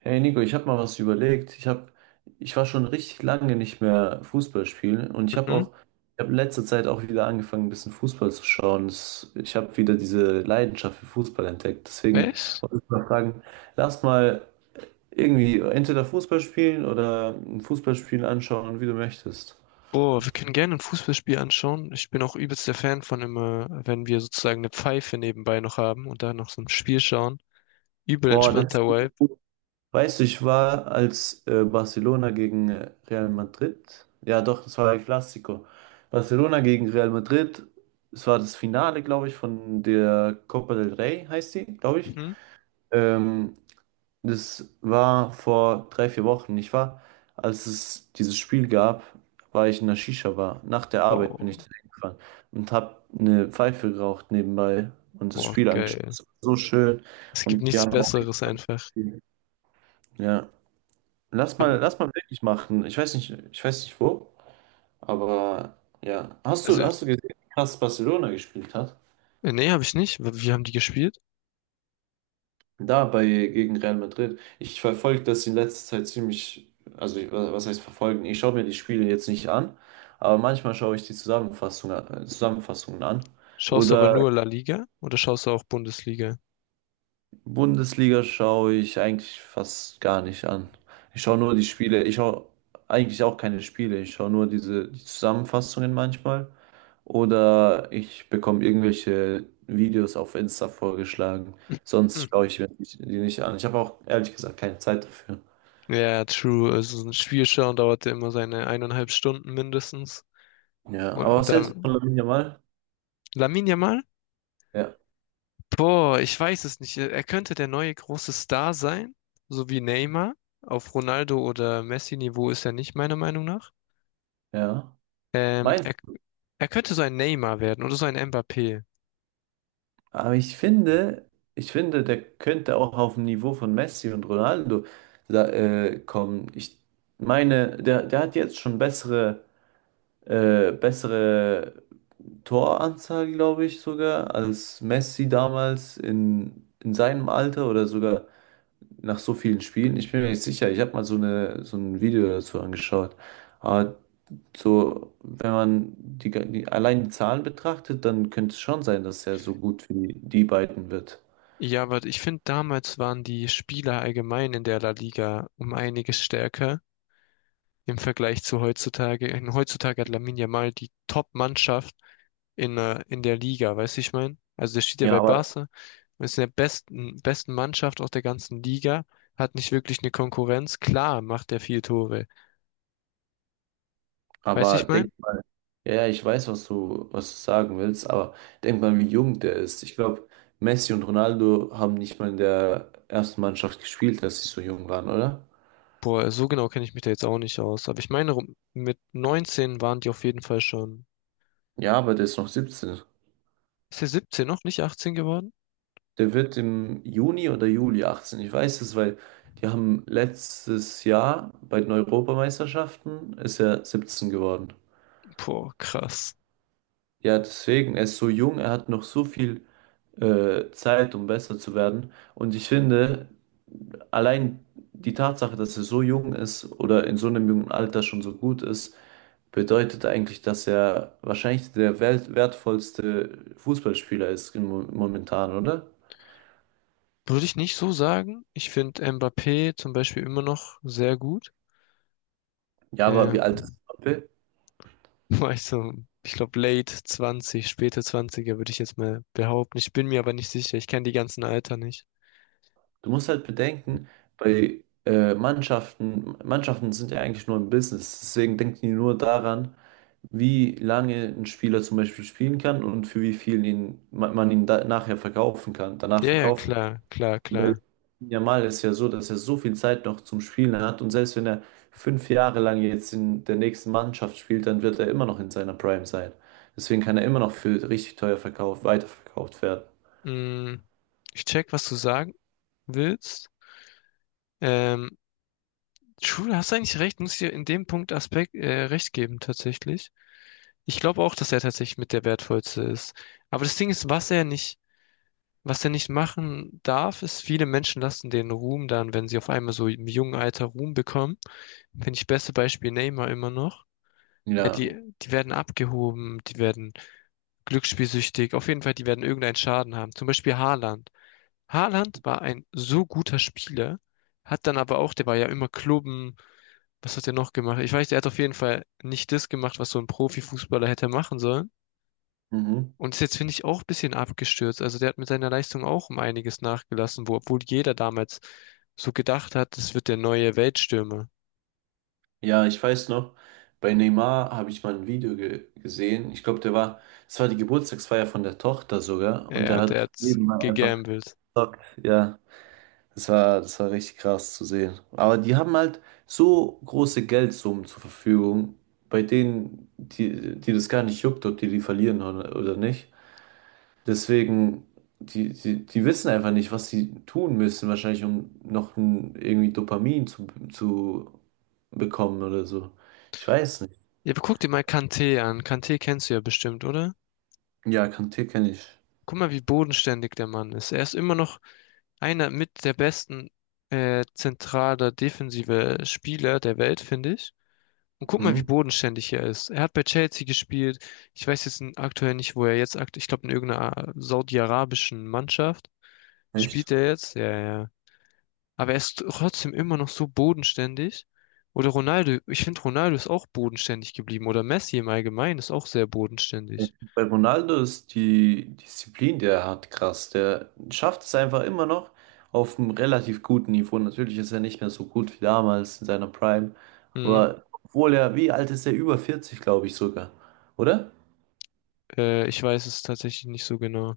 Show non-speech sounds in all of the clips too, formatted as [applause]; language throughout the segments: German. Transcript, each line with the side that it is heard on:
right: Hey Nico, ich habe mal was überlegt. Ich war schon richtig lange nicht mehr Fußball spielen und
left: Hm?
right: ich habe in letzter Zeit auch wieder angefangen, ein bisschen Fußball zu schauen. Ich habe wieder diese Leidenschaft für Fußball entdeckt. Deswegen
left: Echt?
right: wollte ich mal fragen, lass mal irgendwie entweder Fußball spielen oder ein Fußballspiel anschauen, wie du möchtest.
left: Boah, wir können gerne ein Fußballspiel anschauen. Ich bin auch übelst der Fan von immer, wenn wir sozusagen eine Pfeife nebenbei noch haben und da noch so ein Spiel schauen. Übel
right: Boah, das
left: entspannter Vibe.
right: Weißt du, ich war als Barcelona gegen Real Madrid. Ja, doch, das war ein Clasico. Barcelona gegen Real Madrid. Es war das Finale, glaube ich, von der Copa del Rey, heißt sie, glaube ich.
left: Mhm.
right: Ähm, das war vor 3, 4 Wochen. Als es dieses Spiel gab, war ich in der Shisha-Bar. Nach der Arbeit bin ich
left: Boah,
right: da hingefahren und habe eine Pfeife geraucht nebenbei und das
left: boah,
right: Spiel angeschaut.
left: geil.
right: Es war so schön
left: Es gibt
right: und die
left: nichts
right: haben auch.
left: Besseres einfach.
right: Ja. Lass mal,
left: Aber,
right: lass mal wirklich machen. Ich weiß nicht wo, aber ja. Hast du,
left: also,
right: hast du gesehen, dass Barcelona gespielt hat?
left: nee, habe ich nicht. Wie haben die gespielt?
right: Gegen Real Madrid. Ich verfolge das in letzter Zeit ziemlich, also was heißt verfolgen? Ich schaue mir die Spiele jetzt nicht an, aber manchmal schaue ich die Zusammenfassungen an.
left: Schaust du aber
right: Oder
left: nur La Liga oder schaust du auch Bundesliga?
right: Bundesliga schaue ich eigentlich fast gar nicht an. Ich schaue nur die Spiele. Ich schaue eigentlich auch keine Spiele. Ich schaue nur die Zusammenfassungen manchmal. Oder ich bekomme irgendwelche Videos auf Insta vorgeschlagen.
left: [laughs] Hm.
right: Sonst schaue ich mir die nicht an. Ich habe auch ehrlich gesagt keine Zeit dafür.
left: Ja, true. Also so ein Spiel schauen dauert ja immer seine 1,5 Stunden mindestens.
right: Ja,
left: Und,
right: aber
left: und
right: was hältst du von
left: dann
right: Lamine Yamal?
left: Lamine Yamal?
right: Ja,
left: Boah, ich weiß es nicht. Er könnte der neue große Star sein, so wie Neymar. Auf Ronaldo oder Messi-Niveau ist er nicht, meiner Meinung nach.
right: ja.
left: Ähm,
right: Meinst
left: er, er könnte so ein Neymar werden oder so ein Mbappé.
right: Aber ich finde, der könnte auch auf dem Niveau von Messi und Ronaldo da, kommen. Ich meine, der hat jetzt schon bessere Toranzahl, glaube ich, sogar, als Messi damals in seinem Alter oder sogar nach so vielen Spielen. Ich bin mir nicht sicher. Ich habe mal so ein Video dazu angeschaut. Aber so, wenn man allein die Zahlen betrachtet, dann könnte es schon sein, dass er so gut wie die beiden wird.
left: Ja, aber ich finde, damals waren die Spieler allgemein in der La Liga um einiges stärker. Im Vergleich zu heutzutage. Und heutzutage hat Lamine Yamal die Top-Mannschaft in der Liga, weißt du, ich meine? Also der steht ja
right: Ja,
left: bei
right: aber,
left: Barca und ist in der besten Mannschaft aus der ganzen Liga, hat nicht wirklich eine Konkurrenz. Klar macht er viel Tore, weißt du,
right: aber
left: ich meine?
right: denk mal, ja, ja, ich weiß, was du sagen willst, aber denk mal, wie jung der ist. Ich glaube, Messi und Ronaldo haben nicht mal in der ersten Mannschaft gespielt, als sie so jung waren, oder?
left: Boah, so genau kenne ich mich da jetzt auch nicht aus. Aber ich meine, mit 19 waren die auf jeden Fall schon.
right: Ja, aber der ist noch 17.
left: Ist er 17 noch, nicht 18 geworden?
right: Der wird im Juni oder Juli 18. Ich weiß es, weil die haben letztes Jahr bei den Europameisterschaften ist er 17 geworden.
left: Boah, krass.
right: Ja, deswegen, er ist so jung, er hat noch so viel Zeit, um besser zu werden. Und ich finde, allein die Tatsache, dass er so jung ist oder in so einem jungen Alter schon so gut ist, bedeutet eigentlich, dass er wahrscheinlich der wertvollste Fußballspieler ist im momentan, oder?
left: Würde ich nicht so sagen. Ich finde Mbappé zum Beispiel immer noch sehr gut.
right: Ja, aber wie
left: Ähm,
right: alt ist Mbappé?
left: [laughs] War ich so, ich glaube, late 20, späte 20er würde ich jetzt mal behaupten. Ich bin mir aber nicht sicher. Ich kenne die ganzen Alter nicht.
right: Du musst halt bedenken, Mannschaften sind ja eigentlich nur ein Business, deswegen denken die nur daran, wie lange ein Spieler zum Beispiel spielen kann und für wie viel man ihn nachher verkaufen kann, danach
left: Ja, ja,
right: verkaufen kann.
left: klar, klar,
right: Weil
left: klar.
right: Yamal ist ja so, dass er so viel Zeit noch zum Spielen hat und selbst wenn er 5 Jahre lang jetzt in der nächsten Mannschaft spielt, dann wird er immer noch in seiner Prime sein. Deswegen kann er immer noch für richtig teuer verkauft, weiterverkauft werden.
left: Mm, ich check, was du sagen willst. Ähm, True, hast eigentlich recht, muss ich dir in dem Punkt Aspekt recht geben, tatsächlich. Ich glaube auch, dass er tatsächlich mit der wertvollste ist. Aber das Ding ist, was der nicht machen darf, ist, viele Menschen lassen den Ruhm dann, wenn sie auf einmal so im jungen Alter Ruhm bekommen. Finde ich beste Beispiel Neymar immer noch. Ja,
right: Ja,
left: die werden abgehoben, die werden glücksspielsüchtig. Auf jeden Fall, die werden irgendeinen Schaden haben. Zum Beispiel Haaland. Haaland war ein so guter Spieler, hat dann aber auch, der war ja immer klubben. Was hat er noch gemacht? Ich weiß, er hat auf jeden Fall nicht das gemacht, was so ein Profifußballer hätte machen sollen.
right: mhm.
left: Und ist jetzt, finde ich, auch ein bisschen abgestürzt. Also der hat mit seiner Leistung auch um einiges nachgelassen, wo, obwohl jeder damals so gedacht hat, das wird der neue Weltstürmer.
right: Ja, ich weiß noch, bei Neymar habe ich mal ein Video ge gesehen. Ich glaube, es war die Geburtstagsfeier von der Tochter sogar
left: Ja,
right: und
left: ja,
right: der
left: und der
right: hat
left: hat's
right: nebenbei einfach
left: gegambelt.
right: Stock, ja. Das war richtig krass zu sehen. Aber die haben halt so große Geldsummen zur Verfügung, bei denen, die, die das gar nicht juckt, ob die die verlieren oder nicht. Deswegen, die wissen einfach nicht, was sie tun müssen, wahrscheinlich, um noch irgendwie Dopamin zu bekommen oder so. Ich weiß nicht.
left: Ja, aber guck dir mal Kanté an. Kanté kennst du ja bestimmt, oder?
right: Ja, Kanté kenne ich.
left: Guck mal, wie bodenständig der Mann ist. Er ist immer noch einer mit der besten zentraler defensive Spieler der Welt, finde ich. Und guck mal, wie
right: Mhm.
left: bodenständig er ist. Er hat bei Chelsea gespielt. Ich weiß jetzt aktuell nicht, wo er jetzt aktuell, ich glaube in irgendeiner saudi-arabischen Mannschaft
right: Echt?
left: spielt er jetzt. Ja, ja. Aber er ist trotzdem immer noch so bodenständig. Oder Ronaldo, ich finde Ronaldo ist auch bodenständig geblieben. Oder Messi im Allgemeinen ist auch sehr bodenständig.
right: Bei Ronaldo ist die Disziplin, die er hat, krass. Der schafft es einfach immer noch auf einem relativ guten Niveau. Natürlich ist er nicht mehr so gut wie damals in seiner Prime.
left: Hm,
right: Aber obwohl er, wie alt ist er? Über 40, glaube ich sogar. Oder?
left: ich weiß es tatsächlich nicht so genau.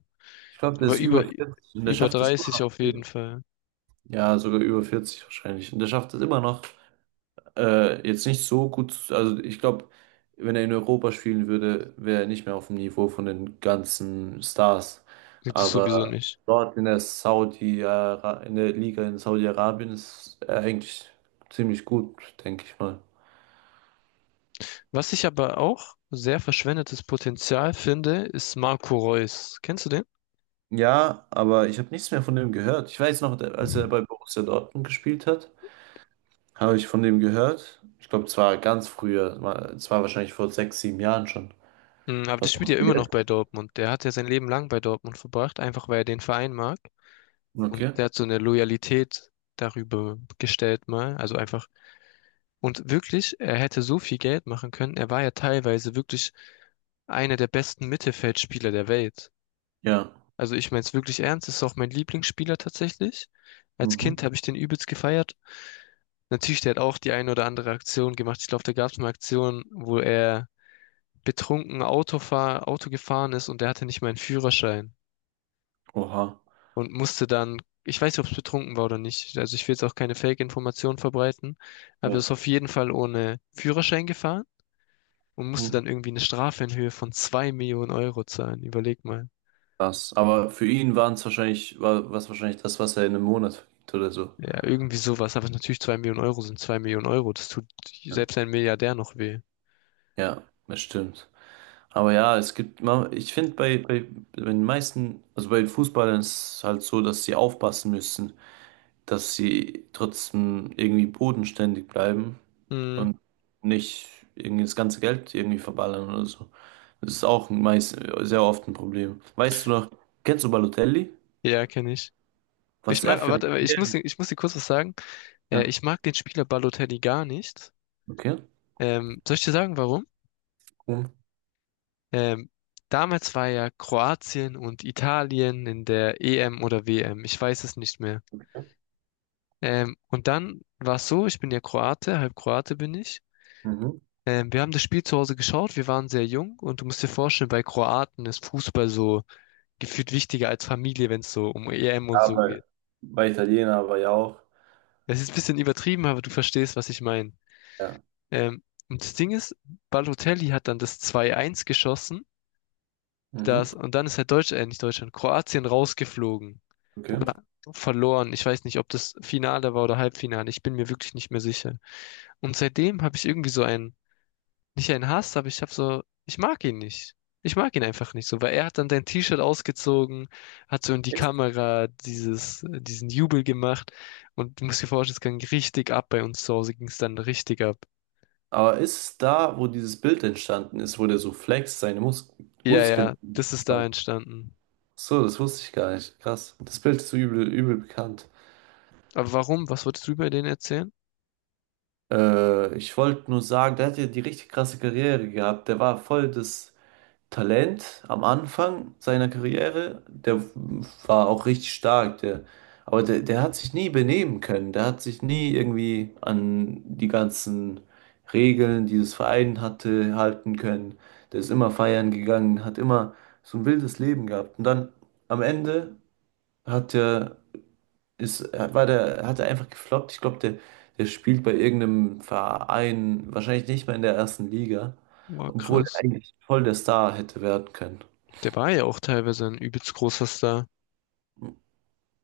right: Ich glaube, der
left: Aber
right: ist über
left: über,
right: 40 und der
left: über
right: schafft es
left: 30
right: immer
left: auf jeden
right: noch.
left: Fall.
right: Ja, sogar über 40 wahrscheinlich. Und der schafft es immer noch, jetzt nicht so gut, also ich glaube, wenn er in Europa spielen würde, wäre er nicht mehr auf dem Niveau von den ganzen Stars.
left: Gibt es sowieso
right: Aber
left: nicht.
right: dort in der Liga in Saudi-Arabien ist er eigentlich ziemlich gut, denke ich mal.
left: Was ich aber auch sehr verschwendetes Potenzial finde, ist Marco Reus. Kennst du den?
right: Ja, aber ich habe nichts mehr von dem gehört. Ich weiß noch, als er bei Borussia Dortmund gespielt hat, habe ich von dem gehört. Ich glaube, zwar ganz früher, es war wahrscheinlich vor 6, 7 Jahren schon.
left: Mm, aber der
right: Was
left: spielt ja
right: macht er
left: immer noch
right: jetzt?
left: bei Dortmund. Der hat ja sein Leben lang bei Dortmund verbracht, einfach weil er den Verein mag. Und
right: Okay.
left: der hat so eine Loyalität darüber gestellt mal. Also einfach. Und wirklich, er hätte so viel Geld machen können. Er war ja teilweise wirklich einer der besten Mittelfeldspieler der Welt.
right: Ja.
left: Also ich meine es wirklich ernst, ist auch mein Lieblingsspieler tatsächlich. Als
right: Mhm.
left: Kind habe ich den übelst gefeiert. Natürlich, der hat auch die eine oder andere Aktion gemacht. Ich glaube, da gab es eine Aktion, wo er betrunken Auto gefahren ist und der hatte nicht mal einen Führerschein
right: Oha.
left: und musste dann, ich weiß nicht, ob es betrunken war oder nicht. Also ich will jetzt auch keine Fake-Informationen verbreiten, aber er ist auf jeden Fall ohne Führerschein gefahren und musste
right: Mhm.
left: dann irgendwie eine Strafe in Höhe von 2 Millionen Euro zahlen. Überleg mal.
right: Krass. Aber für ihn waren es wahrscheinlich, war was wahrscheinlich das, was er in einem Monat verdient oder so.
left: Ja, irgendwie sowas. Aber natürlich 2 Millionen Euro sind 2 Millionen Euro. Das tut
right: Ja,
left: selbst ein Milliardär noch weh.
right: Ja, das stimmt. Aber ja, ich finde bei den meisten, also bei den Fußballern ist es halt so, dass sie aufpassen müssen, dass sie trotzdem irgendwie bodenständig bleiben
left: Hm,
right: und nicht irgendwie das ganze Geld irgendwie verballern oder so. Das ist auch sehr oft ein Problem. Weißt du noch, kennst du Balotelli?
left: ja, kenne ich. Ich
right: Was er
left: mag, aber
right: für ein.
left: warte, aber ich muss dir kurz was sagen.
right: Ja,
left: Ich mag den Spieler Balotelli gar nicht.
right: okay.
left: Soll ich dir sagen, warum?
right: Mhm.
left: Ähm, Damals war ja Kroatien und Italien in der EM oder WM. Ich weiß es nicht mehr. Und dann war es so, ich bin ja Kroate, halb Kroate bin ich.
right: Mhm.
left: Wir haben das Spiel zu Hause geschaut, wir waren sehr jung und du musst dir vorstellen, bei Kroaten ist Fußball so gefühlt wichtiger als Familie, wenn es so um EM und
right: Ja,
left: so
right: bei,
left: geht.
right: bei Italiener war ja auch.
left: Es ist ein bisschen übertrieben, aber du verstehst, was ich meine.
right: Ja.
left: Ähm, und das Ding ist, Balotelli hat dann das 2-1 geschossen.
right: Mhm.
left: Das, und dann ist halt Deutschland, nicht Deutschland, Kroatien rausgeflogen
right: Okay.
left: oder verloren. Ich weiß nicht, ob das Finale war oder Halbfinale. Ich bin mir wirklich nicht mehr sicher. Und seitdem habe ich irgendwie so einen, nicht einen Hass, aber ich habe so, ich mag ihn nicht. Ich mag ihn einfach nicht so, weil er hat dann sein T-Shirt ausgezogen, hat so in die
right: Ist,
left: Kamera dieses, diesen Jubel gemacht und du musst dir vorstellen, es ging richtig ab bei uns zu Hause, ging es dann richtig ab.
right: aber ist da, wo dieses Bild entstanden ist, wo der so flext, seine
left: Ja,
right: Muskeln
left: ja, das ist da
right: spannt?
left: entstanden.
right: So, das wusste ich gar nicht. Krass. Das Bild ist so übel, übel bekannt.
left: Aber warum? Was wolltest du über den erzählen?
right: Ich wollte nur sagen, der hat ja die richtig krasse Karriere gehabt. Der war voll das. Talent am Anfang seiner Karriere, der war auch richtig stark, aber der hat sich nie benehmen können, der hat sich nie irgendwie an die ganzen Regeln, die das Verein hatte, halten können. Der ist immer feiern gegangen, hat immer so ein wildes Leben gehabt. Und dann am Ende hat er, hat er einfach gefloppt. Ich glaube, der spielt bei irgendeinem Verein, wahrscheinlich nicht mehr in der ersten Liga,
left: War
right: obwohl er
left: krass.
right: eigentlich voll der Star hätte werden können.
left: Der war ja auch teilweise ein übelst großer Star.
right: Mm,